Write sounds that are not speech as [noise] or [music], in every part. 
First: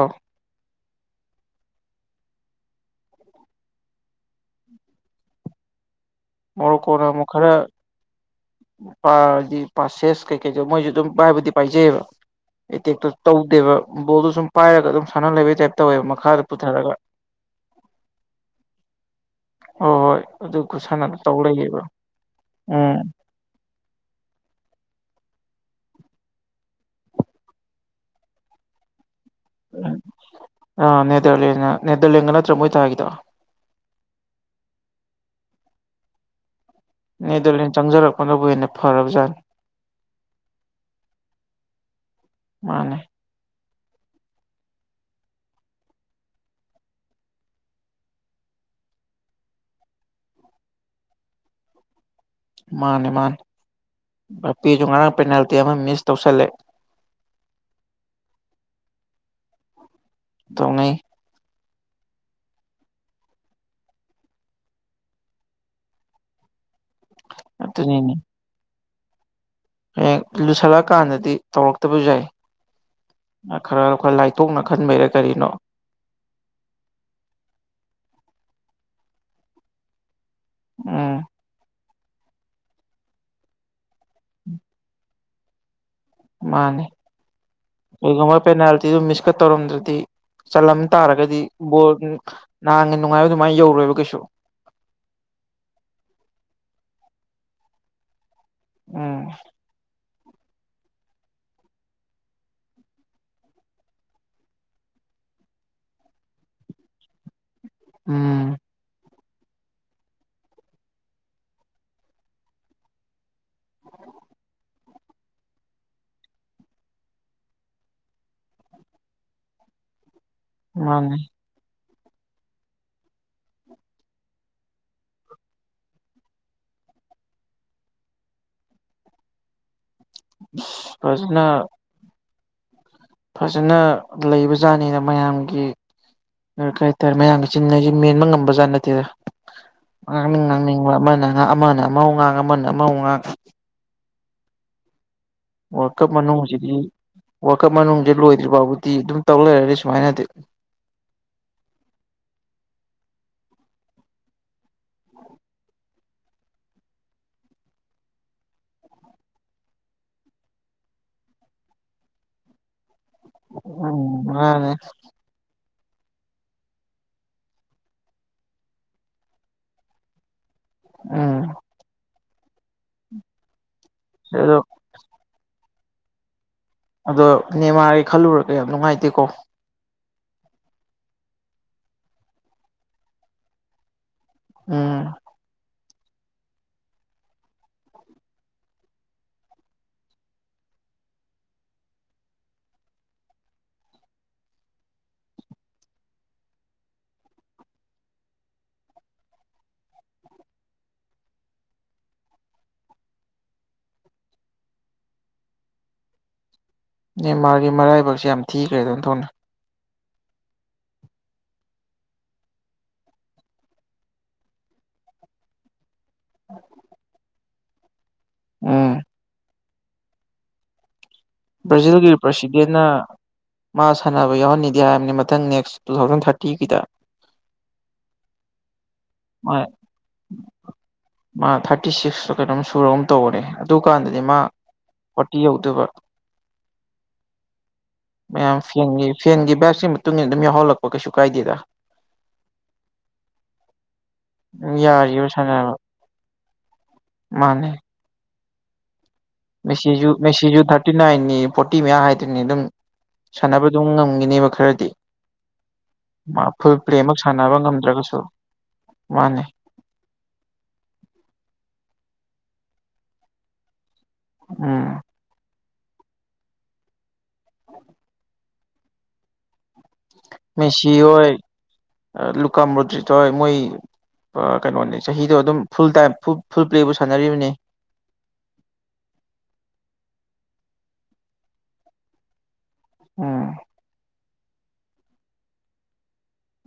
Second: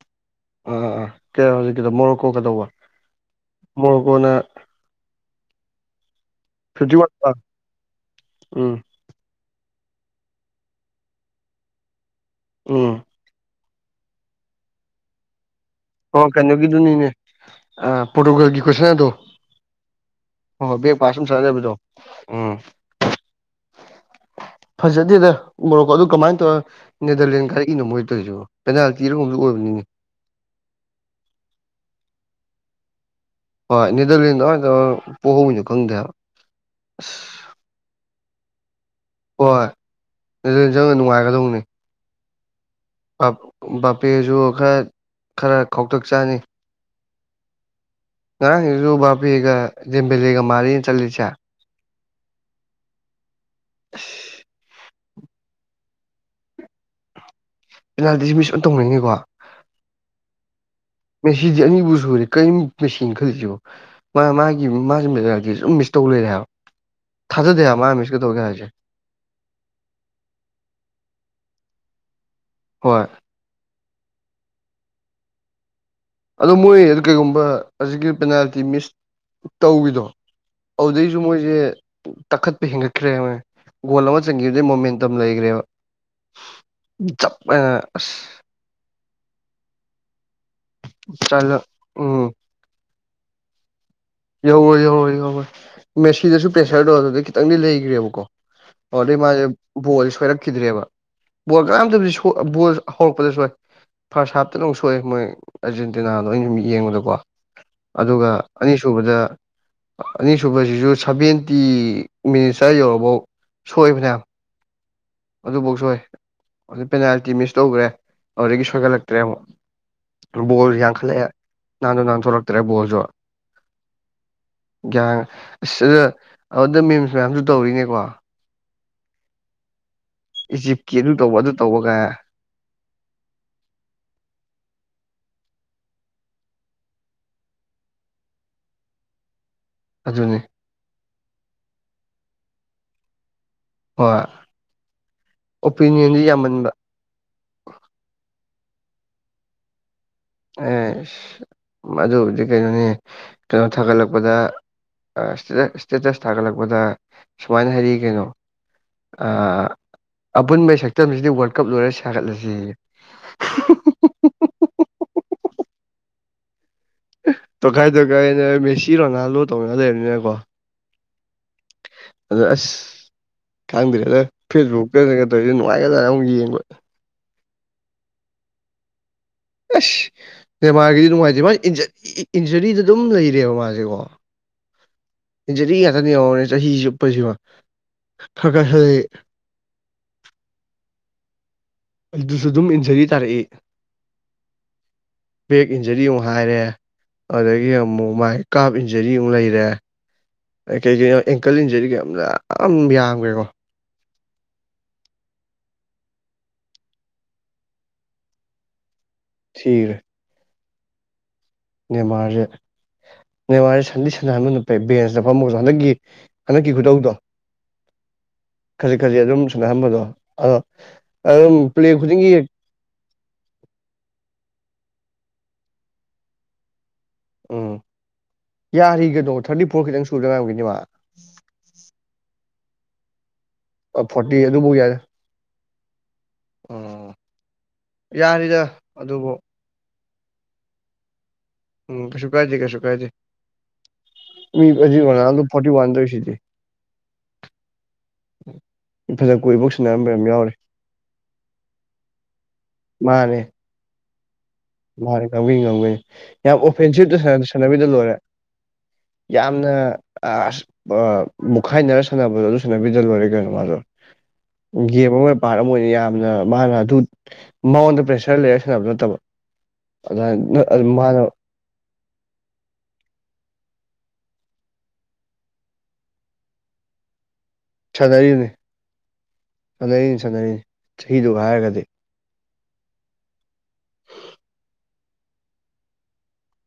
ꯑꯥ ꯑꯥ ꯑꯥ ꯀ ꯍꯧꯖꯤꯛꯀꯤꯗ ꯃꯣꯔꯣꯀꯣ ꯀꯩꯗꯧꯕ ꯃꯣꯔꯣꯀꯣꯅ ꯃꯔ ꯐꯤꯐꯇꯤ ꯀꯅ ꯋꯥꯟ ꯑꯃꯨ ꯈꯔ ꯎꯝ ꯗꯤ ꯄꯥꯁꯦꯁ ꯀꯩꯀꯩꯗ ꯃꯣꯏꯁꯨ ꯑꯗꯨꯝ ꯄꯥꯏꯕꯨꯗꯤ ꯄꯥꯏꯖꯩꯕ ꯎꯝ ꯑꯦꯇꯦꯛꯇꯣ ꯇꯧꯗꯦꯕ ꯕꯣꯠꯇꯣ ꯁꯨꯝ ꯄꯥꯏꯔꯒ ꯑꯗꯨꯝ ꯁꯥꯟꯅ ꯂꯩꯕ ꯇꯥꯏ ꯑꯣ ꯀꯩꯅꯣꯒꯤꯗꯨꯅꯤꯅꯦ ꯄꯣꯔꯇꯨꯒꯜꯒꯤ ꯀꯣꯏꯁꯟꯗꯣ ꯍꯣꯏ ꯍꯣꯏ ꯑꯗꯨ ꯍ ꯈꯨꯠꯁꯥꯟꯅꯗꯣ ꯄꯥꯁ ꯇꯧ ꯁꯔꯗ ꯂꯩꯌꯦꯕ ꯎꯝ ꯐꯖꯗꯦꯗ ꯎꯣꯔꯣꯛꯀꯣ ꯑꯗꯨꯣ ꯀꯃꯥꯏꯅ ꯇꯧꯔꯒ ꯅꯦꯗꯔꯂꯦꯟ ꯈꯥꯏꯔꯛꯏꯅꯣ ꯃꯣꯏ ꯇꯧꯔꯤꯁꯨ ꯄꯦꯅꯥꯜꯇꯤꯔꯒꯨꯝꯁꯨ ꯑꯣꯏꯕꯅꯤ ꯑ ꯅꯦꯗꯔꯂꯦꯟ ꯅꯦꯗꯔꯂꯦꯟꯒ ꯅ꯭ꯔ ꯃꯣꯏꯇ ꯍꯥꯏꯒꯗ ꯍꯣꯏ ꯅꯦꯗꯔꯂꯦꯟꯗꯗ ꯄꯣꯛꯍꯧꯋꯤꯅꯣ ꯈꯪꯗꯦꯕ ꯑ ꯗ ꯆꯪꯖꯔꯛꯄꯅꯕꯨ ꯍꯦꯟꯅ ꯐꯔꯕꯖꯥ ꯍꯣꯏ ꯑꯗꯨ ꯆꯪꯅ ꯅꯨꯡꯉꯥꯏꯒꯗꯧꯕꯅꯤ ꯃꯥꯅꯦ ꯕꯥꯄꯦꯁꯨ ꯈꯔ ꯈꯔ ꯈꯧꯇꯛ ꯆꯥꯅꯤ ꯉꯔꯥꯡꯁꯤꯡꯁꯨ ꯕꯥꯕꯦꯒ ꯖꯦꯝꯕꯂꯦꯒ ꯃꯥꯜꯂꯤꯅ ꯆꯠꯂꯤꯁꯦ ꯃꯥꯅꯤ ꯃꯥꯅꯤ ꯄꯤꯁꯨ ꯉꯔꯥꯡ ꯄꯦꯅꯥꯜꯇꯤ ꯑꯃ ꯃꯤꯁ ꯇꯧꯁꯜꯂꯦ ꯄꯦꯅꯥꯜꯇꯤꯁꯤ ꯃꯤꯁ ꯑꯣꯏꯅ ꯇꯧꯅꯉꯅꯤꯀꯣ ꯇꯣꯡꯉ ꯃꯦꯆꯗꯤ ꯑꯅꯤꯕꯨ ꯁꯨꯔꯦ ꯀꯔꯤ ꯃꯦꯆ ꯈꯜꯂꯤꯁꯤꯕꯣ ꯃꯥ ꯃꯥꯒꯤ ꯃꯥꯒꯤ ꯁꯨꯝ ꯃꯤꯁ ꯇꯧ ꯂꯩꯔꯦ ꯍꯥꯏꯕ ꯊꯥꯖꯗꯦ ꯍꯥꯏꯕ ꯃꯥ ꯑꯗꯨꯅꯤꯅꯦ ꯃꯤꯁꯀꯩ ꯇꯧꯒꯦ ꯍꯥꯏꯕꯁꯦ ꯍꯌꯦꯡ ꯂꯨꯁꯜꯂꯛꯑꯀꯥꯟꯗꯗꯤ ꯇꯧꯔꯛꯇꯕꯁꯨ ꯌꯥꯏ ꯍꯣꯏ ꯈꯔ ꯈꯔ ꯂꯥꯏꯊꯣꯛꯅ ꯈꯟꯕꯩꯔꯥ ꯀꯔꯤꯅꯣ ꯑꯗꯣ ꯃꯣꯏ ꯀꯩꯒꯨꯝꯕ ꯑꯁꯤꯒꯤ ꯄꯦꯅꯥꯜꯇꯤ ꯃꯤꯁ ꯇꯧꯈꯤꯗꯣ ꯎꯝ ꯑꯗꯨꯗꯩꯁꯨ ꯃꯣꯏꯁꯦ ꯇꯛꯈꯠꯄꯤ ꯍꯦꯟꯒꯠꯈ꯭ꯔꯦ ꯃꯣꯏ ꯒꯣꯜ ꯑꯃ ꯆꯟꯈꯤꯕꯗꯩ ꯃꯣꯃꯦꯟꯇꯝ ꯂꯩꯈ꯭ꯔꯦꯕ ꯃꯥꯅꯤ ꯆꯞ ꯍꯥꯏꯅ ꯑꯁ ꯀꯩꯒꯨꯝꯕ ꯄꯦꯅꯥꯜꯇꯤꯗꯨ ꯃꯤꯁꯀꯥ ꯇꯧꯔꯝꯗ꯭ꯔꯗꯤ ꯆꯠꯂꯝ ꯇꯥꯔꯒꯗꯤ ꯆꯜꯂ ꯕꯣꯜ ꯎꯝ [unintelligible] ꯅꯍꯥꯟꯒꯤ ꯅꯨꯡꯉꯥꯏꯕ ꯑꯗꯨꯃꯥꯏꯅ ꯌꯧꯔꯣꯏꯕ ꯀꯩꯁꯨ ꯌꯧꯔꯣꯏ ꯌꯧꯔꯣꯏ ꯌꯧꯔꯣꯏ ꯃꯦꯁꯤꯗꯁꯨ ꯄ꯭ꯔꯦꯁꯔꯗꯣ ꯑꯗꯨꯗꯩ ꯈꯤꯇꯪꯗꯤ ꯂꯩꯈ꯭ꯔꯦꯕꯀꯣ ꯑꯣꯗꯩ ꯎꯝ ꯃꯥꯁꯦ ꯕꯣꯜ ꯁꯣꯏꯔꯝ- ꯈꯤꯗ꯭ꯔꯦꯕ ꯕꯣꯜ ꯀꯥꯅꯥꯝꯗꯕꯤ ꯕꯣꯜ ꯍꯧꯔꯛꯄꯗ ꯁꯣꯏ ꯐꯥꯔꯁ ꯍꯥꯞꯇ ꯂꯪ ꯁꯣꯛꯑꯦ ꯃꯣꯏ ꯑꯔꯖꯦꯟꯇꯤꯅꯥꯗꯣ ꯑꯩꯅ ꯌꯦꯡꯕꯗꯀꯣ ꯑꯗꯨꯒ ꯎꯝ ꯑꯅꯤꯁꯨꯕꯗ ꯑꯅꯤꯁꯨꯕꯁꯤꯁꯨ ꯁꯚꯦꯟꯇꯤ ꯃꯤꯅꯤꯁꯇꯔ ꯌꯧꯔꯐꯧ ꯁꯣꯏꯕꯅꯦ ꯑꯗꯨꯐꯧ ꯁꯣꯏ ꯑꯗꯨ ꯄꯦꯅꯥꯜꯇꯤ ꯃꯤꯁ ꯇꯧꯈ꯭ꯔꯦ ꯑꯗꯨꯗꯒꯤ ꯁꯣꯏꯒꯠꯂꯛꯇ꯭ꯔꯦ ꯑꯃꯨꯛ ꯕꯣꯜꯁꯨ ꯃꯥꯅꯤ ꯌꯥꯡꯈꯠꯂꯛꯑꯦ ꯅꯍꯟꯗꯣ ꯅꯥꯟ ꯊꯣꯛꯂꯛꯇ꯭ꯔꯦ ꯕꯣꯜꯁꯨ ꯒ꯭ꯌꯥꯟ ꯑꯁ ꯑ ꯑꯗꯨꯗ ꯃꯤꯝꯁ ꯃꯌꯥꯝꯁꯨ ꯇꯧꯔꯤꯅꯦꯀꯣ ꯏꯖꯤꯞꯀꯤ ꯑꯗꯨ ꯇꯧꯕ ꯐꯖꯅ ꯑꯗꯨ ꯇꯧꯕꯒ ꯐꯖꯅ ꯂꯩꯕꯖꯥꯠꯅꯤꯗ ꯃꯌꯥꯝꯒꯤ ꯎꯝ ꯀꯩ ꯍꯥꯏꯇꯥꯔꯦ ꯃꯌꯥꯝꯒꯤ ꯆꯤꯟ ꯍꯥꯏꯁꯦ ꯃꯦꯟꯕ ꯉꯝꯕ ꯖꯥꯠ ꯅꯠꯇꯦꯗꯥ ꯑꯗꯨꯅꯤ ꯉꯥꯡꯅꯤꯡ ꯉꯥꯡꯅꯤꯡꯕ ꯑꯃꯅꯥ ꯉꯥꯡ ꯑꯃꯅ ꯑꯃ ꯑꯃꯨꯛ ꯉꯥꯡ ꯑꯃꯅ ꯑꯃ ꯑꯃꯨꯛ ꯉꯥꯡ ꯍꯣꯏ ꯋꯥꯔꯜ ꯀꯞ ꯑꯣꯄꯤꯅꯤꯌꯟꯗꯤ ꯃꯅꯨꯡꯁꯤꯗꯤ ꯌꯥꯝꯃꯟꯕ ꯋꯥꯔꯜ ꯀꯞ ꯃꯅꯨꯡꯗꯤ ꯂꯣꯏꯗ꯭ꯔꯤ ꯐꯥꯎꯕꯗꯤ ꯑꯗꯨꯝ ꯇꯧ ꯂꯩꯔꯅꯤ ꯁꯨꯃꯥꯏꯅꯗꯤ ꯑꯦꯁ ꯃꯗꯨꯕꯨꯗꯤ ꯀꯩꯅꯣꯅꯦ ꯀꯩꯅꯣ ꯊꯥꯒꯠꯂꯛꯄꯗꯥ ꯑꯥ ꯏꯁꯇꯦꯇꯠ ꯏꯁꯇꯦꯇꯁ ꯊꯥꯒꯠꯂꯛꯄꯗ ꯁꯨꯃꯥꯏꯅ ꯍꯥꯏꯔꯛꯏ ꯀꯩꯅꯣ ꯑꯥ ꯑꯄꯨꯟꯕꯒꯤ ꯁꯛꯇꯝꯁꯤꯗꯤ ꯋꯥꯔꯜ ꯀꯞ ꯂꯣꯏꯔ ꯁꯥꯒꯠꯂꯁꯦꯌꯦ ꯎꯝ ꯃꯥꯅꯦ ꯇꯣꯈꯥꯏ ꯇꯣꯈꯥꯏꯅ ꯃꯦꯁꯤ ꯔꯣꯅꯥꯜꯂꯣ ꯇꯧꯅ ꯂꯩꯔꯕꯅꯤꯅꯀꯣ ꯎꯝ ꯑꯗꯨꯗ ꯑꯁ ꯈꯪꯗ꯭ꯔꯦꯗ ꯑꯗꯣ ꯐꯦꯁꯕꯨꯛ ꯇꯒꯥ ꯇꯧꯔꯤꯁꯦ ꯅꯨꯡꯉꯥꯏꯈ꯭ꯔꯥꯖꯥꯠꯅꯦ ꯑꯃꯨꯛ ꯌꯦꯡꯕ ꯑꯗꯣ ꯅꯦꯃꯥꯔꯒꯤ ꯈꯜꯂꯨꯔꯒ ꯌꯥꯝ ꯅꯨꯡꯉꯥꯏꯇꯦꯀꯣ ꯑꯁ ꯅꯦꯃꯥꯔꯒꯤꯗꯤ ꯅꯨꯡꯉꯥꯏꯇꯦ ꯃꯥꯏ ꯏꯟꯖꯥꯔꯤ ꯏꯟꯖꯥꯔꯤꯗ ꯑꯗꯨꯝ ꯂꯩꯔꯦꯕ ꯃꯥꯁꯦꯀꯣ ꯎꯝ ꯏꯟꯖꯥꯔꯤ ꯉꯥꯛꯇꯅꯦ ꯌꯦꯡꯉꯣꯅꯦ ꯆꯍꯤ ꯆꯨꯞꯄꯁꯤꯃꯥ [unintelligible] ꯑꯗꯨꯁꯨ ꯑꯗꯨꯝ ꯏꯟꯖꯥꯔꯤ ꯇꯥꯔꯛꯏ ꯕꯦꯛ ꯏꯟꯖꯥꯔꯤ ꯑꯃꯨꯛ ꯍꯥꯏꯔꯦ ꯑꯗꯨꯗꯒꯤ ꯑꯃꯨꯛ ꯃꯥꯏ ꯀꯥꯞ ꯏꯟꯖꯥꯔꯤ ꯑꯃꯨꯛ ꯂꯩꯔꯦ ꯀꯩꯀꯩꯅꯣ ꯑꯦꯡꯀꯜ ꯏꯟꯖꯥꯔꯤꯒ ꯌꯥꯝ ꯌꯥꯝ ꯌꯥꯝꯈ꯭ꯔꯦꯀꯣ ꯅꯦꯃꯥꯔꯒꯤ ꯃꯔꯥꯏꯕꯛꯁꯦ ꯌꯥꯝ ꯊꯤꯈ꯭ꯔꯦꯗꯥ ꯑꯣꯟꯊꯣꯛꯅ ꯊꯤꯈ꯭ꯔꯦ ꯅꯦꯃꯥꯔꯁꯦ ꯅꯦꯃꯥꯔꯁꯦ ꯁꯟꯗꯤ ꯁꯟꯅꯥꯍꯟꯕꯅ ꯐꯩ ꯕꯦꯟꯁꯇꯥ ꯐꯝꯃꯒꯁꯨ ꯍꯟꯗꯛꯀꯤ ꯍꯟꯗꯛꯀꯤ ꯈꯨꯇꯧꯗꯣ ꯎꯝ ꯈꯖꯤꯛ ꯈꯖꯤꯛ ꯑꯗꯨꯝ ꯁꯥꯟꯅꯍꯟꯕꯗꯣ ꯑꯗꯣ ꯑꯗꯨꯝ ꯄ꯭ꯂꯦ ꯕ꯭ꯔꯥꯖꯤꯜꯒꯤ ꯈꯨꯗꯤꯡꯒꯤ ꯄ꯭ꯔꯁꯤꯗꯦꯟ ꯅ ꯃꯥ ꯁꯥꯟꯅꯕ ꯌꯥꯎꯍꯟꯅꯤꯗꯤ ꯍꯥꯏꯕꯅꯤ ꯃꯊꯪ ꯅꯦꯛꯁ ꯇꯨ ꯊꯥꯎꯖꯟ ꯊꯥꯔꯇꯤꯒꯤꯗꯥ ꯎꯝ ꯌꯥꯔꯤ ꯀꯩꯅꯣ ꯊꯥꯔꯇꯤ ꯃꯥ ꯐꯣꯔ ꯈꯤꯇꯪ ꯁꯨꯗꯥ ꯉꯥꯏꯔꯝꯒꯤꯅꯤ ꯃꯥ ꯃꯥ ꯊꯥꯔꯇꯤ ꯁꯤꯛꯁ ꯀꯩꯅꯣꯝ ꯁꯨꯔꯒꯨꯝ ꯇꯧꯕꯅꯦ ꯑꯗꯨꯀꯥꯟꯗꯗꯤ ꯃꯥ ꯐꯣꯔꯇꯤ ꯑꯗꯨꯕꯨ ꯌꯥꯔꯦ ꯐꯣꯔꯇꯤ ꯌꯧꯗꯨꯕ ꯎꯝ ꯃꯌꯥꯝ ꯌꯥꯔꯤꯗ ꯐꯦꯟꯒꯤ ꯑꯗꯨꯕꯨ ꯐꯦꯟꯒꯤ ꯕꯥꯏꯞꯁꯤꯒꯤ ꯃꯇꯨꯡ ꯏꯟꯅ ꯑꯗꯨꯝ ꯌꯥꯎꯍꯜꯂꯛꯄ ꯀꯩꯁꯨ ꯀꯥꯏꯗꯦꯗꯥ ꯎꯝ ꯀꯩꯁꯨ ꯀꯥꯏꯗꯦ ꯀꯩꯁꯨ ꯀꯥꯏꯗꯦ ꯃꯤ ꯑꯗꯨꯝ [unintelligible] ꯌꯥꯔꯤꯕ ꯔꯣꯅꯥꯜꯗꯣ ꯐꯣꯔꯇꯤ ꯁꯥꯟꯅꯕ ꯋꯥꯟꯗꯥ ꯇꯧꯏꯁꯤꯗꯤ ꯃꯥꯅꯦ [unintelligible] ꯃꯦꯁꯤꯁꯨ ꯃꯦꯁꯤꯁꯨꯨ ꯊꯥꯔꯇꯤ ꯅꯥꯏꯟꯅꯤ ꯐꯣꯔꯇꯤ ꯃꯌꯥ ꯍꯥꯏꯗꯨꯅꯤ ꯑꯗꯨꯝ ꯁꯥꯟꯅꯕ ꯑꯗꯨꯝ ꯉꯝꯈꯤꯅꯤꯕ ꯈꯔ ꯃꯥ ꯉꯝꯒꯤꯅꯤ ꯉꯝꯒꯤꯅꯤ ꯌꯥꯝ ꯑꯣꯐꯦꯟꯁꯤꯞꯇ ꯄ꯭ꯂꯦꯃꯛ ꯁꯥꯟꯅ ꯁꯥꯟꯅꯕ ꯁꯥꯟꯅꯕꯤꯗꯥ ꯂꯣꯏꯔꯦ ꯉꯝꯗ꯭ꯔꯒꯁꯨ ꯃꯥꯅꯦ ꯌꯥꯝꯅ ꯑꯁ ꯕꯥ ꯃꯨꯛꯈꯥꯏꯅꯔ ꯁꯥꯟꯅꯕꯗꯣ ꯑꯗꯨ ꯁꯥꯟꯅꯕꯤꯗ꯭ꯔꯥ ꯂꯣꯏꯔꯦ ꯀꯩꯅꯣ ꯃꯥꯗꯣ ꯎꯝ ꯒꯦꯝ ꯑꯃ ꯄꯥꯔꯠ ꯑꯃ ꯑꯣꯏꯅ ꯌꯥꯝꯅ ꯃꯥꯅ ꯑꯗꯨ ꯃꯉꯣꯟꯗ ꯄ꯭ꯔꯦꯁ꯭ꯔ ꯂꯩꯔ ꯁꯥꯟꯅꯕꯗꯨ ꯅꯠꯇꯕ ꯃꯦꯁꯤ ꯑꯗꯨꯃꯥꯏ ꯃꯥꯅ ꯍꯣꯏ ꯑ ꯂꯨꯀꯥꯝꯃꯨꯗ꯭ꯔꯤꯠ ꯍꯣꯏ ꯃꯣꯏ ꯑ ꯀꯩꯅꯣꯅꯦ ꯆꯍꯤꯗꯣ ꯑꯗꯨꯝ ꯐꯨꯜ ꯇꯥꯏꯝ ꯐꯨꯜ ꯄ꯭ꯂꯦꯕꯨ ꯁꯥꯟꯅꯔꯤꯕꯅꯦ ꯁꯥꯟꯅꯔꯤꯕꯅꯤ ꯁꯥꯟꯅꯔꯤ ꯁꯥꯟꯅꯔꯤꯅꯤ ꯆꯍꯤꯗꯨꯒ ꯍꯥꯏꯔꯒꯗꯤ ꯎꯝ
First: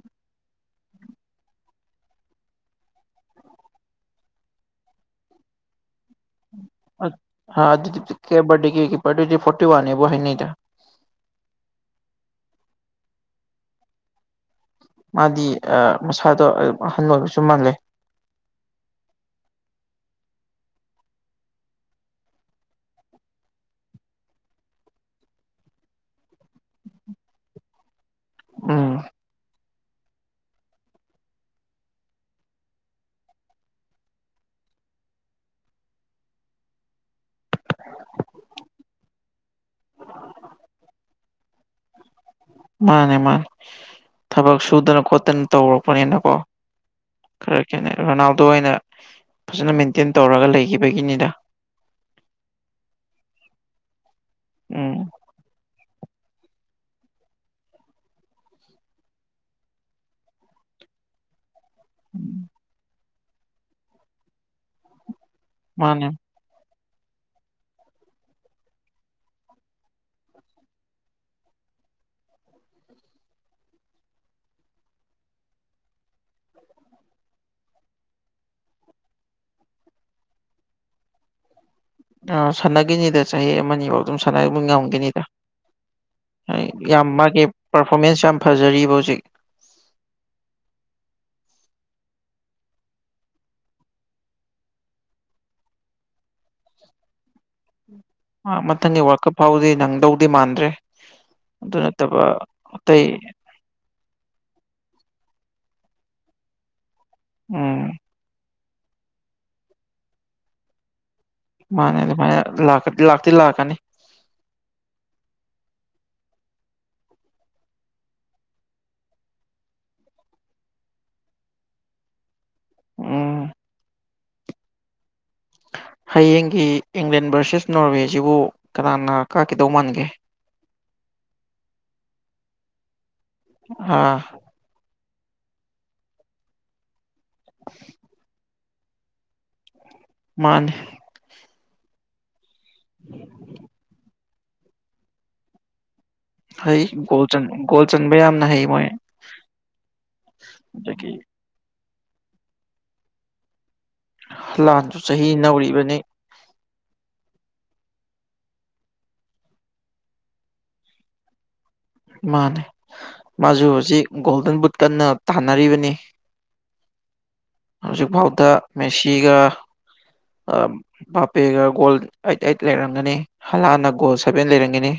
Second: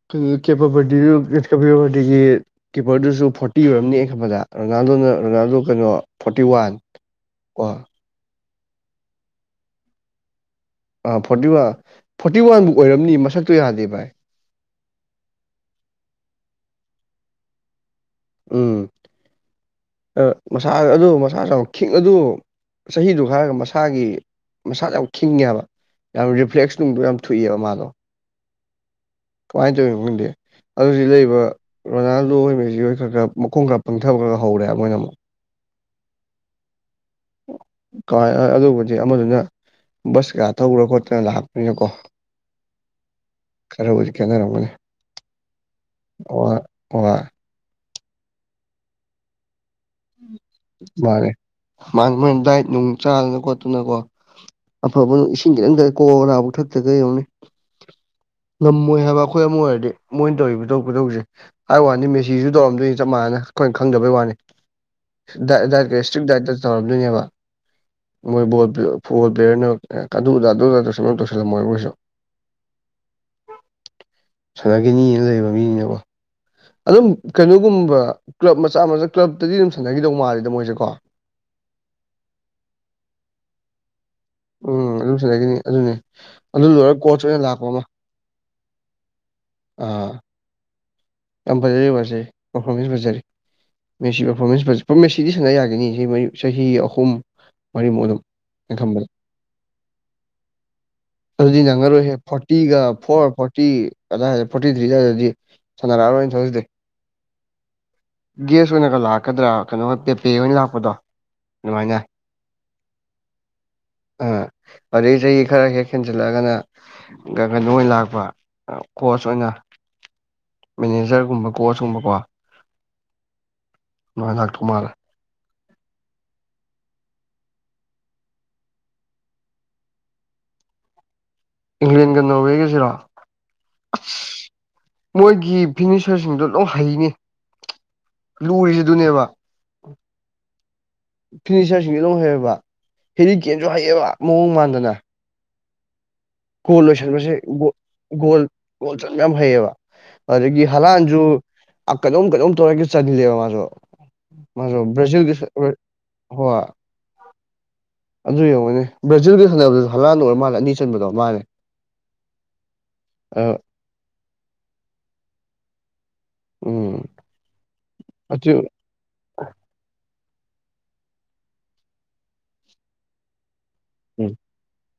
ꯀꯤ ꯀꯦꯞꯄꯕꯗꯨꯂꯨꯞ [unintelligible] ꯑꯗꯤꯒꯤ ꯀꯤꯞꯄꯔꯗꯨꯁꯨ ꯐꯣꯔꯇꯤ ꯑꯣꯏꯔꯝꯅꯤ ꯑꯩ ꯈꯟꯕꯗ ꯔꯣꯅꯥꯜꯗꯣꯅ ꯔꯣꯅꯥꯜꯗꯣ ꯀꯩꯅꯣ ꯐꯣꯔꯇꯤ ꯋꯥꯟ ꯑꯠ ꯀꯣ ꯑꯥ ꯑꯗꯨꯗꯤ [unintelligible] ꯀꯤꯞꯄꯔꯗꯨꯗꯤ ꯐꯣꯔꯇꯤ ꯋꯥꯟꯅꯦꯕꯨ ꯍꯥꯏꯅꯩꯗꯥ ꯑꯥ ꯐꯣꯔꯇꯤ ꯋꯥꯟ ꯐꯣꯔꯇꯤ ꯋꯥꯟꯕꯨ ꯑꯣꯏꯔꯝꯅꯤ ꯃꯁꯛꯇꯣ ꯌꯥꯗꯦ ꯚꯥꯏ ꯃꯥꯗꯤ ꯑꯥ ꯃꯁꯥꯗꯣ ꯑꯗꯨꯝ ꯑꯍꯟ ꯑꯣꯏꯕꯁꯨ ꯃꯥꯜꯂꯦ ꯎꯝ ꯑꯥ ꯃꯁꯥ ꯑꯗꯨ ꯃꯁꯥꯁꯨ ꯌꯥꯝ ꯈꯤꯡ ꯑꯗꯨ ꯆꯍꯤꯗꯨꯒ ꯍꯥꯏꯔꯒ ꯃꯁꯥꯒꯤ ꯃꯁꯥꯁꯨ ꯌꯥꯝ ꯈꯤꯡꯉꯦꯕ ꯌꯥꯝ ꯔꯤꯐ꯭ꯂꯦꯛꯁ ꯅꯨꯡꯗꯣ ꯌꯥꯝ ꯊꯨꯏꯌꯦꯕ ꯃꯥꯗꯣ ꯎꯝ ꯀꯃꯥꯏ ꯇꯧꯏꯅꫭ ꯈꯪꯗꯦ ꯑꯗꯨꯖꯤ ꯂꯩꯕ ꯔꯣꯅꯥꯜꯗꯣ ꯑꯣꯏ ꯃꯦꯁꯤ ꯍꯣꯏ ꯈꯔ ꯈꯔ ꯃꯈꯣꯡ ꯀ ꯄꯪꯊꯕ ꯈꯔ ꯈꯔ ꯍꯧꯔꯦ ꯍꯥꯏꯕ ꯃꯣꯏꯅ ꯑꯃꯨꯛ ꯀꯥꯏ ꯑ ꯑꯗꯨꯕꯨꯗꯤ ꯑꯃꯗꯨꯅ ꯕꯁꯀꯥ ꯊꯧꯔ ꯈꯣꯠꯇꯅ ꯂꯥꯛ ꯏꯅꯨꯀꯣ ꯃꯥꯟꯅꯦ ꯃꯥꯟꯅꯦ ꯊꯕꯛ ꯈꯦꯠꯅꯔꯝꯒꯅꯤ ꯁꯨꯗꯅ ꯈꯣꯠꯇꯅ ꯇꯧꯔꯛꯄꯅꯤꯅꯀꯣ ꯑꯣ ꯍꯣꯏ ꯈꯔ ꯀꯩꯅꯣ ꯔꯣꯅꯥꯜꯗꯣ ꯑꯣꯏꯅ ꯐꯖꯅ ꯃꯦꯟꯇꯦꯟ ꯇꯧꯔꯒ ꯂꯩꯒꯤꯕꯒꯤꯅꯤꯗ ꯃꯥꯡꯅꯦ ꯗꯥꯏꯠ ꯅꯨꯡ ꯆꯥꯗꯅ ꯈꯣꯠꯇꯅꯀꯣ ꯎꯝ ꯑꯐꯕ ꯏꯁꯤꯡ ꯈꯤꯇꯪ ꯀꯣꯅꯥꯕꯨ ꯊꯛꯇꯒꯩ ꯌꯦꯡꯉꯨꯅꯦ ꯉꯝꯃꯣꯏ ꯍꯥꯏꯕ ꯑꯩꯈꯣꯏ ꯑꯃ ꯑꯣꯏꯔꯗꯤ ꯃꯣꯏꯅ ꯇꯧꯔꯤꯕ ꯈꯨꯗꯧ ꯈꯨꯗꯧꯁꯦ ꯍꯥꯏꯕ ꯋꯥꯅꯤ ꯃꯦꯁꯤꯁꯨ ꯇꯧꯔꯝꯗꯣꯏꯅꯤ ꯆꯞ ꯃꯥꯟꯅꯅ ꯑꯩꯈꯣꯏꯅ ꯈꯪꯗꯕꯩ ꯋꯥꯅꯤ ꯗꯥꯏꯠ ꯗꯥꯏꯠꯀ ꯃꯥꯅꯦ ꯏꯁꯇ꯭ꯔꯤꯛ ꯗꯥꯏꯠꯇ ꯇꯧꯔꯝꯗꯣꯏꯅꯦꯕ ꯃꯣꯏ ꯕꯣꯜ ꯐꯨꯠꯕꯣꯜ ꯄꯦꯌ꯭ꯔ ꯀꯗꯨ ꯀꯗ ꯗꯣꯗ ꯇꯧꯁꯤꯟꯒꯨꯝ ꯇꯧꯁꯤꯜꯂꯝꯃꯣꯏꯕ ꯀꯩꯁꯨ ꯁꯥꯟꯅꯒꯤꯅꯤꯅ ꯂꯩꯕ ꯃꯤꯅꯤꯅꯀꯣ ꯑꯗꯨꯝ ꯀꯩꯅꯣꯒꯨꯝꯕ ꯀ꯭ꯂꯞ ꯃꯆꯥ ꯃꯆꯥ ꯀ꯭ꯂꯞꯇꯗꯤ ꯑꯗꯨꯝ ꯁꯥꯟꯅꯒꯤꯗꯧ ꯃꯥꯜꯂꯤꯗ ꯃꯣꯏꯁꯦ ꯀꯣ ꯑ ꯁꯥꯟꯅꯒꯤꯅꯤꯗ ꯆꯍꯤ ꯑꯃꯅꯤ ꯕꯧ ꯑꯗꯨꯝ ꯁꯥꯟꯅꯔꯤꯕꯧ ꯎꯝ ꯑꯗꯨꯝ ꯉꯝꯒꯤꯅꯤꯗ ꯁꯥꯟꯅꯈꯤꯅꯤ ꯑꯗꯨꯅꯤ ꯑꯗꯨ ꯂꯣꯏꯔꯒ ꯌꯥꯝ ꯀꯣꯆ ꯃꯥꯒꯤ ꯑꯣꯏꯅ ꯂꯥꯛꯄ ꯑꯃ ꯄ꯭ꯔꯐꯣꯃꯦꯟꯁ ꯌꯥꯝ ꯐꯖꯔꯤꯕ ꯍꯧꯖꯤꯛ ꯑꯥ ꯌꯥꯝ ꯐꯖꯩꯕ ꯍꯧꯖꯤꯛ ꯄ꯭ꯔꯐꯣꯃꯦꯟꯁ ꯐꯖꯔꯤ ꯃꯦꯁꯤ ꯄ꯭ꯔꯐꯣꯔꯃꯦꯟꯁ ꯐꯖꯩ ꯃꯦꯁꯤꯗꯤ ꯁꯥꯟꯅ ꯌꯥꯒꯤꯅꯤ ꯆꯍꯤ ꯃꯔꯤ ꯆꯍꯤ ꯑꯍꯨꯝ ꯃꯔꯤꯃꯨꯛ ꯑꯗꯨꯝ ꯃꯥ ꯑꯩꯅ ꯈꯟꯕꯗ ꯃꯊꯪꯒꯤ ꯋꯥꯜ ꯀꯞ ꯐꯥꯎꯗꯤ ꯅꯪꯗꯧꯗꯤ ꯃꯥꯟꯗ꯭ꯔꯦ ꯑꯗꯨꯗꯤ ꯑꯗꯨ ꯅꯪꯉꯔꯣꯏꯍꯦ ꯅꯠꯇꯕ ꯐꯣꯔꯇꯤꯒ ꯑꯇꯩ ꯐꯣꯔ ꯐꯣꯔꯇꯤ ꯀꯗꯥꯏ ꯐꯣꯔꯇꯤꯊ꯭ꯔꯤ ꯑꯗꯥꯏꯗꯗꯤ ꯁꯥꯟꯅꯔꯛꯑꯔꯣꯏ ꯑꯣꯏꯅ ꯊꯧꯖꯗꯦ ꯎꯝ ꯒꯦꯁ ꯑꯣꯏꯅꯒ ꯂꯥꯛꯀꯗ꯭ꯔꯥ ꯀꯩꯅꯣꯒ ꯄꯦꯄꯦ ꯍꯣꯏꯅ ꯂꯥꯛꯄꯗꯣ ꯃꯥꯟꯅꯦ ꯑꯗꯨꯃꯥꯏꯅ ꯂꯥꯛꯇꯤ ꯂꯥꯛꯀꯅꯤ ꯑꯣ ꯑꯗꯩ ꯆꯍꯤ ꯈꯔ ꯍꯦꯛ ꯍꯦꯟꯖꯜꯂꯛꯑꯒꯅ ꯒꯀꯩꯅꯣ ꯑꯣꯏꯅ ꯂꯥꯛꯄ ꯀꯣꯆ ꯑꯣꯏꯅ ꯃꯦꯅꯦꯖ꯭ꯔꯒꯨꯝꯕ ꯀꯣꯆꯀꯨꯝꯕꯀꯣ ꯎꯝ ꯑꯗꯨꯃꯥꯏ ꯂꯥꯛꯇꯧ ꯃꯥꯜꯂꯦ ꯍꯌꯦꯡꯒꯤ ꯏꯪꯂꯦꯟ ꯚ꯭ꯔꯁꯦꯁ ꯅꯣꯔꯋꯦꯁꯤꯕꯨ ꯀꯅꯥꯅ ꯀꯥꯒꯤꯗꯧ ꯃꯥꯟꯒꯦ ꯏꯪꯂꯦꯟꯒ ꯅꯧꯔꯋꯦꯒꯖꯤꯔꯣ ꯑꯥ ꯃꯣꯏꯒꯤ ꯐꯤꯔꯅꯤꯁ꯭ꯔꯁꯤꯡꯗꯣ ꯂꯣꯛ ꯍꯩꯅꯦ [inaudible] ꯂꯨꯔꯤꯖꯦ ꯑꯗꯨꯅꯦꯕ ꯃꯥꯟꯅꯤ ꯐꯤꯅꯤꯆ꯭ꯔꯁꯤꯡꯖꯦ ꯑꯗꯨꯝ ꯍꯩꯑꯕ ꯍꯦꯔꯤꯀꯦꯟꯖꯨ ꯍꯩꯌꯦꯕ ꯃꯑꯣꯡ ꯃꯥꯟꯗꯅ ꯍꯩ ꯒꯣꯜ ꯂꯣꯏꯁꯟꯕꯁꯦ ꯒꯣꯜ ꯆꯟꯕ ꯒꯣꯜ ꯌꯥꯝꯅ ꯍꯩ ꯃꯣꯏ ꯒꯣꯜ ꯆꯟꯕ ꯌꯥꯝ ꯍꯩꯌꯦꯕ ꯑꯗꯥꯒꯤ ꯑꯗꯒꯤ ꯍꯂꯥꯟꯁꯨ ꯀꯩꯅꯣꯝ ꯀꯩꯅꯣꯝ ꯇꯧꯔꯒꯥ ꯆꯂꯦꯕ ꯃꯥꯁꯨ ꯃꯖꯨ ꯍꯂꯥꯟꯁꯨ ꯕꯔꯥꯖꯤꯜꯒꯤ ꯆꯍꯤ ꯁꯄꯣ꯭ꯔꯠ ꯅꯧꯔꯤꯕꯅꯤ ꯍꯣꯏ ꯑꯗꯨ ꯌꯦꯡꯉꯣꯅꯦ ꯕ꯭ꯔꯥꯖꯤꯜꯒꯤ ꯁꯥꯟꯅꯕꯗꯨꯗꯁꯨ ꯍꯂꯥꯟꯅ ꯑꯣꯏꯔꯥ ꯃꯥꯜꯂꯦ ꯑꯅꯤ ꯆꯟꯕꯗꯣ ꯃꯥꯟꯅꯦ ꯃꯥꯟꯅꯦ ꯃꯥꯖꯨ ꯍꯧꯖꯤꯛ ꯒꯣꯜꯗꯟ ꯕꯨꯠ ꯀꯟꯅ ꯇꯥꯟꯅꯔꯤꯕꯅꯤ ꯎꯝ ꯍꯧꯖꯤꯛ ꯐꯥꯎꯗ ꯑꯗꯨ ꯃꯦꯁꯤꯒ ꯑ ꯕꯥꯞꯄꯦꯒ ꯒꯣꯜ ꯑꯩꯠ ꯑꯩꯠ ꯂꯩꯔꯝꯒꯅꯤ ꯍꯂꯥꯟꯅ ꯑꯣ ꯎꯝ ꯁꯕꯦꯟ ꯂꯩꯔꯝꯒꯦꯅꯤ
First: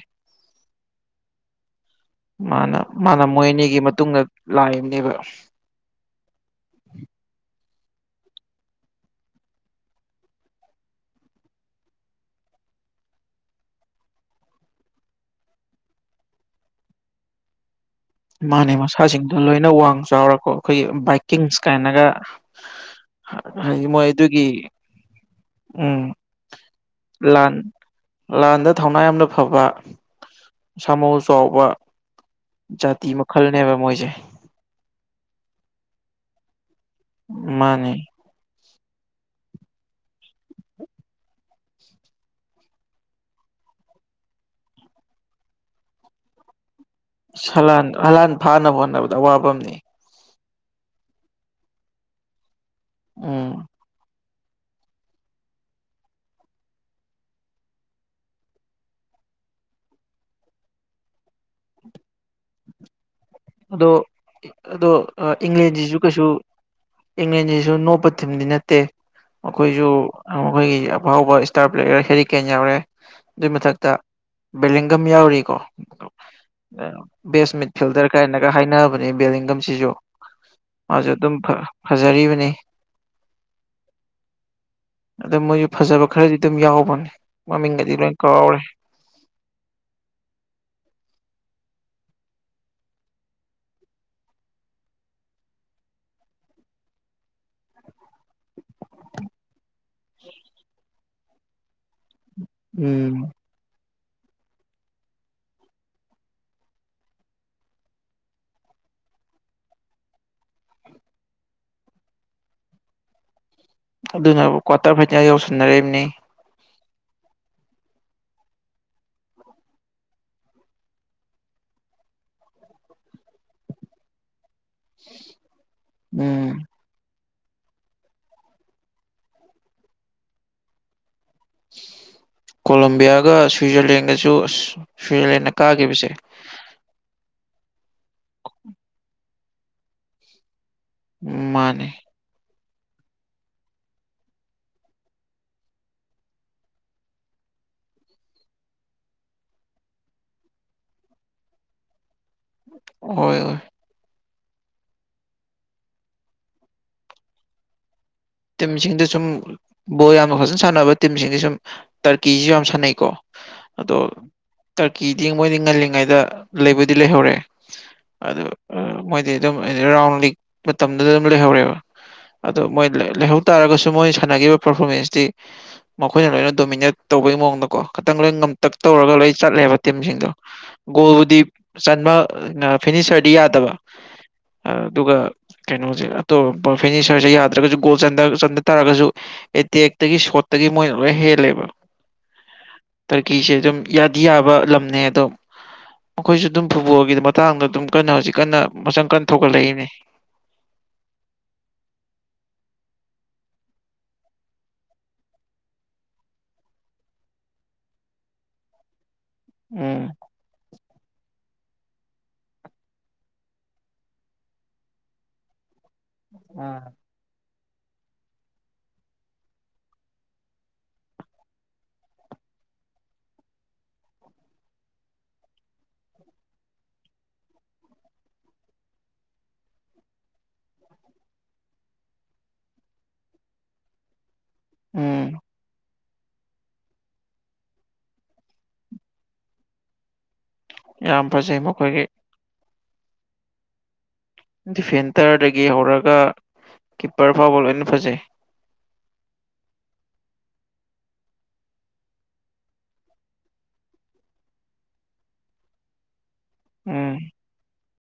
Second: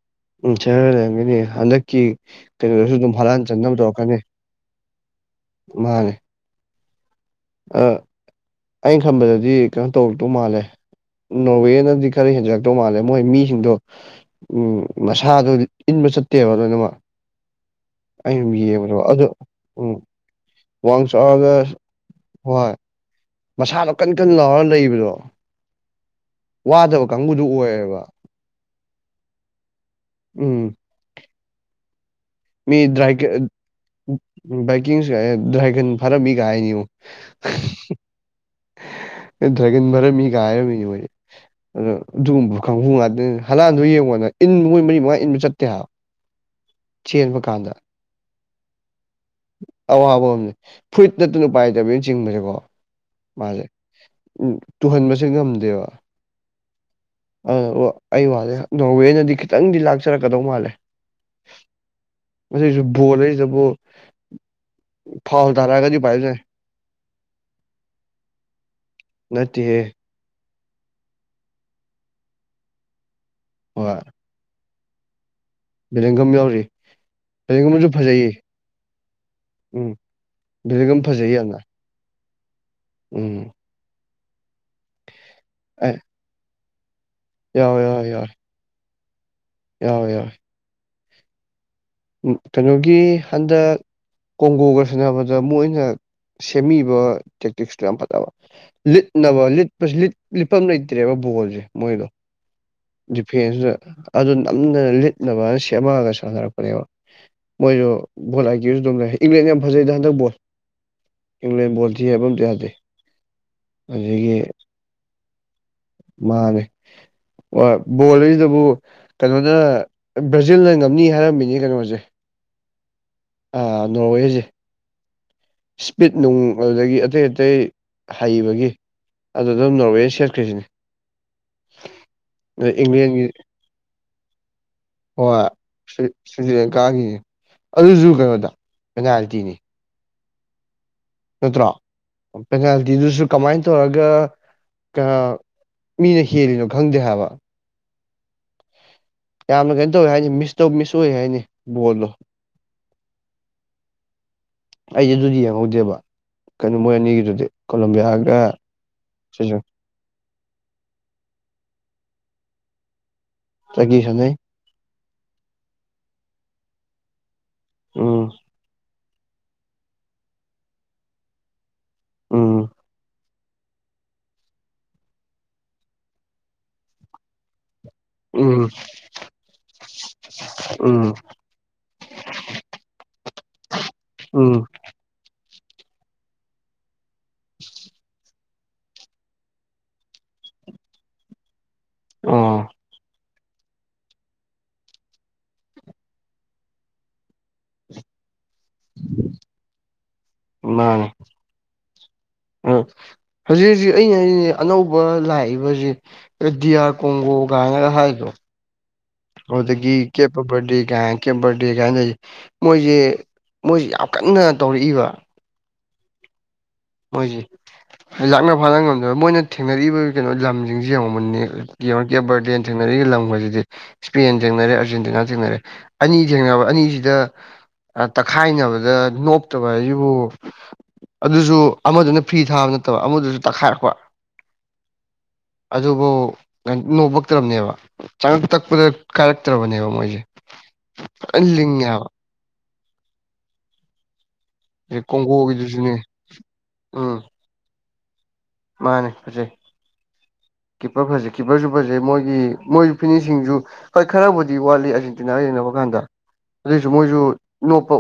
ꯎꯝ ꯁꯔ ꯂꯩꯔꯝꯒꯅꯤ ꯍꯟꯗꯛꯀꯤ ꯃꯥꯅ ꯀꯩꯅꯣꯗꯁꯨ ꯑꯗꯨꯝ ꯃꯥꯅ ꯍꯥꯔꯥꯟ ꯃꯣꯏ ꯑꯅꯤꯒꯤ ꯆꯟꯅꯕ ꯃꯇꯨꯡꯗ ꯇꯧꯔꯛꯀꯥꯅꯤ ꯂꯥꯛꯏꯕꯅꯦꯕ ꯃꯥꯅꯦ ꯑꯥ ꯑꯩꯅ ꯈꯝꯕꯗꯥꯗꯤ ꯀꯩꯅꯣ ꯇꯧꯔꯛꯇꯧ ꯃꯥꯜꯂꯦ ꯅꯣꯔꯋꯦꯅꯗꯤ ꯈꯔ ꯍꯦꯟꯖꯂꯛꯇꯧ ꯃꯥꯜꯂꯦ ꯃꯣꯏ ꯃꯤꯁꯤꯡꯗꯣ ꯎꯝ ꯃꯁꯥꯗꯨꯗꯤ ꯏꯟꯕ ꯆꯠꯇꯦꯕ ꯂꯣꯏꯅꯃꯛ ꯑꯩ ꯃꯥꯅꯦ ꯌꯦꯡꯕꯗꯥꯕ ꯑꯗꯣ ꯃꯁꯥꯁꯤꯡꯗꯣ ꯂꯣꯏꯅ ꯎꯝ ꯋꯥꯡ ꯆꯥꯎꯔꯀꯣ ꯑꯩꯈꯣꯏꯒꯤ ꯋꯥꯡ ꯆꯥꯎꯔꯒꯥ ꯕꯥꯏꯛꯀꯤꯡꯁ ꯀꯥꯏꯅꯒ ꯍꯣꯏ ꯍꯥꯏꯗꯤ ꯃꯁꯥꯗꯣ ꯃꯣꯏ ꯀꯟ ꯀꯟ ꯂꯥꯎꯔꯒꯥ ꯑꯗꯨꯒꯤ ꯂꯩꯕꯗꯣ ꯎꯝ ꯋꯥꯗꯕ ꯀꯥꯡꯕꯨꯗꯨ ꯂꯥꯟ ꯑꯣꯏꯌꯦꯕ ꯂꯥꯟꯗꯥ ꯊꯧꯅꯥ ꯌꯥꯝꯅ ꯐꯕ ꯎꯝ ꯁꯥꯃꯧ ꯆꯥꯎꯕ ꯖꯥꯇꯤ ꯃꯈꯜꯅꯦꯕ ꯃꯣꯏꯁꯦ ꯕꯥꯏꯛꯀꯤꯡꯁꯨ ꯗ꯭ꯔꯥꯏꯒꯟ ꯐꯥꯔꯝꯃꯤꯒꯥ ꯍꯥꯏꯅꯤꯉꯣ ꯃꯥꯅꯦ ꯗ꯭ꯔꯥꯏꯒꯟ ꯕꯔꯝꯃꯤꯒꯥ ꯍꯥꯏꯔꯝꯃꯤꯅꯤ ꯃꯣꯏꯗꯤ ꯑꯗꯣ ꯑꯗꯨꯒꯨꯝꯕ ꯈꯪꯍꯨ ꯉꯥꯛꯇꯅꯤ ꯍꯂꯥꯟꯗꯣ ꯌꯦꯡꯉꯣꯗꯅ ꯏꯟꯕ ꯃꯣꯏ ꯃꯔꯤ ꯃꯉꯥ ꯏꯟꯕ ꯆꯠꯇꯦ ꯍꯥꯏꯕ ꯆꯦꯟꯕ ꯀꯥꯟꯗ ꯁꯥꯂꯥꯟ ꯍꯂꯥꯟ ꯐꯥꯅꯕ ꯍꯣꯠꯅꯕꯗꯥ ꯑꯋꯥꯕ ꯑꯃꯥꯅꯤ ꯑꯋꯥꯕꯝꯅꯦ ꯐꯨꯔꯤꯠ ꯅꯠꯇꯅ ꯎꯄꯥꯏ ꯂꯩꯇꯕꯤꯅꯤ ꯆꯤꯡꯕꯁꯦꯀꯣ ꯃꯥꯁꯦ ꯎꯝ ꯎꯝ ꯇꯨꯍꯟꯕꯁꯦ ꯉꯝꯗꯦꯕ ꯑꯩ ꯋꯥꯂꯦ ꯅꯣꯔꯋꯦꯅꯗꯤ ꯈꯤꯇꯪꯗꯤ ꯂꯥꯛꯆꯔꯛꯀꯗꯧ ꯃꯥꯜꯂꯦ ꯃꯁꯤꯁꯨ ꯕꯣꯜꯂꯩ ꯑꯗꯣ ꯑꯗꯣ ꯇꯥꯔꯛꯑꯒꯗꯤ ꯏꯪꯂꯦꯟꯖꯤꯁꯨ ꯎꯄꯥꯏ ꯀꯩꯁꯨ ꯂꯩꯇꯦ ꯏꯪꯂꯦꯟꯁꯤꯁꯨ ꯅꯣꯞꯄ ꯊꯝꯗꯤ ꯅꯠꯇꯦ ꯅꯠꯇꯦꯍꯦ ꯑꯩꯈꯣꯏꯖꯨ ꯃꯈꯣꯏꯒꯤ ꯑꯐꯥꯎꯕ ꯏꯁꯇꯥꯔ ꯄ꯭ꯂꯦꯌꯔ ꯍꯦꯔꯤꯀꯦꯟ ꯌꯥꯎꯔꯦ ꯑꯗꯨꯏ ꯃꯊꯛꯇꯥ ꯍꯣꯏ ꯕꯦꯂꯤꯡꯒꯝ ꯌꯥꯎꯔꯤꯀꯣ ꯕꯦꯂꯦꯡꯒꯝ ꯌꯥꯎꯔꯤ ꯕꯦꯁ ꯃꯤꯠ ꯕꯦꯂꯦꯡꯒꯝꯁꯨ ꯐꯤꯜꯗꯔ ꯐꯖꯩꯌꯦ ꯀꯥꯏꯅꯒꯥ ꯍꯥꯏꯅꯕꯅꯤ ꯎꯝ ꯕꯦꯂꯤꯡꯒꯝꯁꯤꯁꯨ ꯕꯦꯂꯦꯡꯒꯝ ꯃꯥꯁꯨ ꯐꯖꯩ ꯑꯗꯨꯝ ꯐꯥ ꯌꯥꯝꯅ ꯐꯖꯔꯤꯕꯅꯤ ꯎꯝ ꯑꯗꯣ ꯃꯣꯏꯖꯨ ꯑꯦ ꯐꯖꯕ ꯈꯔꯗꯤ ꯑꯗꯨꯝ ꯌꯥꯎꯕꯅꯦ ꯌꯥꯎꯋꯦ ꯃꯃꯤꯡꯒꯗꯤ ꯂꯣꯏ ꯀꯥꯎꯔꯦ ꯌꯥꯎꯏ ꯌꯥꯎꯏ ꯀꯩꯅꯣꯒꯤ ꯍꯟꯗꯛ ꯀꯣꯡꯒꯣꯒꯥ ꯁꯥꯟꯅꯕꯗꯥ ꯃꯣꯏꯅ ꯁꯦꯝꯃꯤꯕ ꯇꯦꯛꯇꯤꯛꯁꯇꯣ ꯌꯥꯝ ꯐꯥꯠ ꯂꯤꯠꯅꯕ ꯂꯤꯠꯄꯁꯤ ꯂꯤꯠ ꯂꯤꯠꯐꯝ ꯂꯩꯇ꯭ꯔꯦꯕ ꯕꯣꯜꯖꯦ ꯃꯣꯏꯗꯣ ꯎꯝ ꯗꯤꯐꯦꯟꯁꯅ ꯑꯗꯨ ꯅꯝꯗꯥꯅ ꯂꯤꯠꯅꯕꯅ ꯁꯦꯝꯃꯛꯑꯒꯥ ꯁꯥꯟꯅꯔꯛ [unintelligible] ꯃꯣꯏꯖꯨ ꯕꯣꯜ ꯍꯥꯏꯈꯤꯕꯁꯨ ꯑꯗꯨꯝ ꯂꯩ ꯏꯪꯂꯦꯟ ꯌꯥꯝ ꯐꯖꯩꯗꯥ ꯍꯟꯗꯛ ꯕꯣꯜ ꯏꯪꯂꯦꯟ ꯕꯣꯜ ꯊꯤ ꯍꯥꯏꯕ ꯑꯝꯇꯥ ꯌꯥꯗꯦ ꯑꯗꯒꯤ ꯑꯗꯨꯅ ꯀ꯭ꯋꯥꯇꯔ ꯐꯥꯏꯇꯤꯌꯥ ꯌꯧꯁꯟꯅꯔꯝꯅꯤ ꯃꯥꯅꯦ ꯍꯣꯏ ꯕꯣꯜꯖꯤꯗꯥꯕꯨ ꯀꯩꯅꯣꯗꯥ ꯕ꯭ꯔꯥꯖꯤꯜꯅ ꯉꯝꯅꯤ ꯍꯥꯏꯔꯝꯃꯤꯅꯤ ꯀꯩꯅꯣꯖꯦ ꯑꯥ ꯅꯣꯔꯋꯦꯖꯦ ꯏꯁꯄꯤꯠ ꯅꯨꯡ ꯎꯝ ꯑꯗꯨꯗꯥꯒꯤ ꯑꯇꯩ ꯑꯇꯩ ꯍꯩꯕꯒꯤ ꯑꯗꯨꯗꯥ ꯑꯗꯨꯝ ꯅꯣꯔꯋꯦ ꯁꯦꯠꯈ꯭ꯔꯤꯁꯤꯅꯦ ꯑꯦꯡꯂꯦꯟꯒꯤ ꯀꯣꯂꯦꯝꯕꯤꯌꯥꯒꯥ ꯁ꯭ꯋꯤꯖꯔꯂꯦꯟꯒꯁꯨ ꯑꯁ ꯍꯣꯏ ꯁ꯭ꯋꯤꯖꯔꯂꯦꯟꯅ ꯁ꯭ꯋꯤ ꯀꯥꯈꯤꯕꯁꯦ ꯁ꯭ꯋꯤꯖꯤꯔꯦꯟꯀꯥꯒꯤꯅꯤ ꯑꯗꯨꯁꯨ ꯀꯩꯅꯣꯗꯥ ꯄꯦꯅꯥꯜꯇꯤꯅꯤ ꯅꯠꯇ꯭ꯔꯣ ꯃꯥꯅꯦ ꯄꯦꯅꯥꯜꯇꯤꯗꯨꯁꯨ ꯀꯃꯥꯏꯅ ꯇꯧꯔꯒ ꯀ ꯃꯤꯅ ꯍꯦꯜꯂꯤꯅꯣ ꯈꯪꯗꯦ ꯍꯥꯏꯕ ꯌꯥꯝꯅ ꯀꯩꯅꯣ ꯇꯧꯋꯦ ꯍꯥꯏꯁꯦ ꯃꯤꯁ ꯇꯧ ꯃꯤꯁ ꯑꯣꯏ ꯍꯥꯏꯅꯦ ꯕꯣꯜꯗꯣ ꯍꯣꯏ ꯍꯣꯏ ꯑꯩꯁꯨ ꯑꯗꯨꯗꯤ ꯌꯦꯡꯍꯧꯗꯦꯕ ꯀꯩꯅꯣ ꯃꯣꯏ ꯑꯅꯤꯒꯤꯗꯨꯗꯤ ꯀꯣꯂꯝꯕꯤꯌꯥꯒ ꯇꯤꯝꯁꯤꯡꯗ ꯁꯨꯝ ꯁꯤꯁꯨ ꯕꯣꯜ ꯌꯥꯝꯅ ꯐꯖꯅ ꯁꯥꯟꯅꯕ ꯇꯤꯝꯁꯤꯡꯁꯦ ꯁꯨꯝ ꯇꯔꯀꯤꯁꯤꯁꯨ ꯌꯥꯝ ꯁꯥꯟꯅꯩꯀꯣ ꯆꯒꯤ ꯑꯗꯣ ꯁꯥꯟꯅꯩ ꯇ꯭ꯔꯀꯤꯗꯤ ꯃꯣꯏꯗꯤ ꯉꯜꯂꯤꯉꯩꯗꯥ ꯂꯩꯕꯨꯗꯤ ꯂꯩꯍꯧꯔꯦ ꯎꯝ ꯑꯗꯣ ꯃꯣꯏꯗꯤ ꯑꯗꯨꯝ ꯔꯥꯎꯟ ꯂꯤꯛ ꯃꯇꯝꯗꯨꯗꯥ ꯑꯗꯨꯝ ꯂꯩꯍꯧꯔꯦꯕ ꯑꯗꯣ ꯎꯝ ꯃꯣꯏ ꯂꯩꯍꯧ ꯇꯥꯔꯒꯥꯁꯨ ꯃꯣꯏꯅ ꯁꯥꯟꯅꯈꯤꯕ ꯄꯔꯐꯣꯔꯃꯦꯟꯁꯇꯤ ꯃꯈꯣꯏꯅ ꯂꯣꯏꯅ ꯗꯣꯃꯤꯅꯦꯠ ꯇꯧꯕꯩ ꯃꯑꯣꯡꯗꯀꯣ ꯈꯥꯇꯪ ꯂꯣꯏ ꯎꯝ ꯉꯝꯇꯛ ꯇꯧꯔꯒꯥ ꯂꯣꯏ ꯆꯠꯂꯦꯕ ꯇꯤꯝꯁꯤꯡꯗꯣ ꯎꯝ ꯒꯣꯜꯕꯨꯗꯤ ꯆꯟꯕ ꯐꯤꯅꯤꯆꯔꯗꯤ ꯌꯥꯗꯕ ꯎꯝ ꯑꯗꯨꯒ ꯀꯩꯅꯣꯁꯦ ꯑꯇꯣꯞꯄ ꯐꯔꯅꯤꯆꯔꯁꯦ ꯌꯥꯗ꯭ꯔꯒꯁꯨ ꯒꯣꯜ ꯆꯟꯗ ꯆꯟꯗꯇꯥꯔꯒꯁꯨ ꯑꯦꯇꯦꯛꯇꯒꯤ ꯁꯣꯔꯠꯇꯒꯤ ꯃꯣꯏꯅ ꯂꯣꯏ ꯍꯦꯜꯂꯦꯕ ꯑꯣ ꯇꯔꯀꯤꯁꯦ ꯑꯗꯨꯝ ꯌꯥꯗꯤ ꯌꯥꯕ ꯂꯝꯅꯦ ꯑꯗꯣ ꯃꯈꯣꯏꯁꯨ ꯑꯗꯨꯝ ꯐꯨꯠꯕꯣꯜꯒꯤ ꯃꯇꯥꯡꯗ ꯑꯗꯨꯝ ꯀꯟꯅ ꯍꯧꯖꯤꯛ ꯀꯟꯅ ꯃꯆꯪ ꯀꯟꯅ ꯊꯣꯛꯒꯠꯂꯛꯏꯅꯤ ꯃꯥꯅꯦ ꯑ ꯍꯧꯖꯤꯛ ꯍꯧꯖꯤꯛ ꯑꯩꯅ ꯍꯥꯏ ꯑꯅꯧꯕ ꯂꯥꯛꯏꯕꯁꯤꯡ ꯗꯤꯌꯥ ꯀꯣꯡꯒꯣ ꯀꯥꯏꯅꯒ ꯍꯥꯏꯗꯣ ꯑꯗꯨꯗꯒꯤ ꯎꯝ ꯕꯔꯗꯦ ꯀꯥꯏꯅ ꯀꯦꯝꯕꯔꯗꯦ ꯀꯥꯏꯅ ꯂꯩꯁꯦ ꯃꯣꯏꯁꯦ ꯃꯣꯏꯁꯦ ꯌꯥꯝ ꯀꯟꯅ ꯇꯧꯔꯛꯏꯕ ꯑꯝ ꯃꯣꯏꯁꯤ ꯂꯥꯛꯅ ꯐꯥꯅ ꯉꯝꯗꯕ ꯃꯣꯏꯅ ꯊꯦꯡꯅꯔꯤꯕ ꯀꯩꯅꯣ ꯂꯝꯁꯤꯡꯁꯦ ꯌꯦꯡꯉꯣ ꯃꯨꯟꯅ ꯌꯦꯡꯉꯣ ꯌꯥꯕꯔꯗꯦꯟ ꯊꯦꯡꯅꯔꯛꯂꯤ ꯂꯝꯒꯁꯤꯗꯤ ꯏꯁꯄꯦꯟ ꯊꯦꯡꯅꯔꯦ ꯑꯥꯔꯖꯦꯟꯇꯤꯅꯥ ꯊꯦꯡꯅꯔꯦ ꯑꯅꯤ ꯊꯦꯡꯅꯕ ꯑꯅꯤꯁꯤꯗ ꯇꯛꯈꯥꯏꯅꯕꯗ ꯅꯣꯛꯇꯕ ꯍꯥꯏꯁꯤꯕꯨ ꯑꯗꯨꯁꯨ ꯑꯃꯗꯨꯅ ꯐꯤꯔ ꯊꯥꯕ ꯅꯠꯇꯕ ꯑꯃꯗꯨꯁꯨ ꯇꯛꯈꯥꯏꯔꯛꯄ ꯎꯝ ꯑꯗꯨꯕꯨ ꯀ ꯅꯣꯄꯛꯇ꯭ꯔꯕꯅꯦꯕ ꯆꯉꯛ ꯇꯛꯄꯗ ꯀꯥꯏꯔꯛꯇ꯭ꯔꯕꯅꯦꯕ ꯃꯣꯏꯁꯦ ꯌꯥꯝ ꯐꯖꯅ ꯐꯖꯩ ꯃꯈꯣꯏꯒꯤ ꯂꯤꯡꯉꯦꯕ ꯗꯤꯐꯦꯟꯇꯔꯗꯒꯤ ꯀꯣꯡꯒꯣꯒꯤꯗꯨꯁꯨꯅꯦ ꯍꯧꯔꯒ ꯎꯝ ꯀꯤꯞꯄꯔ ꯐꯥꯎꯕ ꯂꯣꯏꯅ ꯐꯖꯩ ꯃꯥꯅꯦ ꯐꯖꯩ ꯀꯤꯞꯄꯔ ꯐꯖꯩ ꯀꯤꯞꯄꯔꯁꯨ ꯐꯖꯩ ꯃꯣꯏꯒꯤ ꯃꯣꯏ ꯐꯤꯅꯤꯁꯤꯡꯁꯨ ꯍꯣꯏ ꯈꯔꯕꯨꯗꯤ ꯋꯥꯠꯂꯤ ꯑꯔꯖꯦꯟꯇꯤꯅꯥ ꯌꯦꯡꯅꯕ ꯀꯥꯟꯗ ꯑꯗꯨꯏꯁꯨ ꯎꯝ ꯃꯣꯏꯁꯨ ꯅꯣꯛꯄ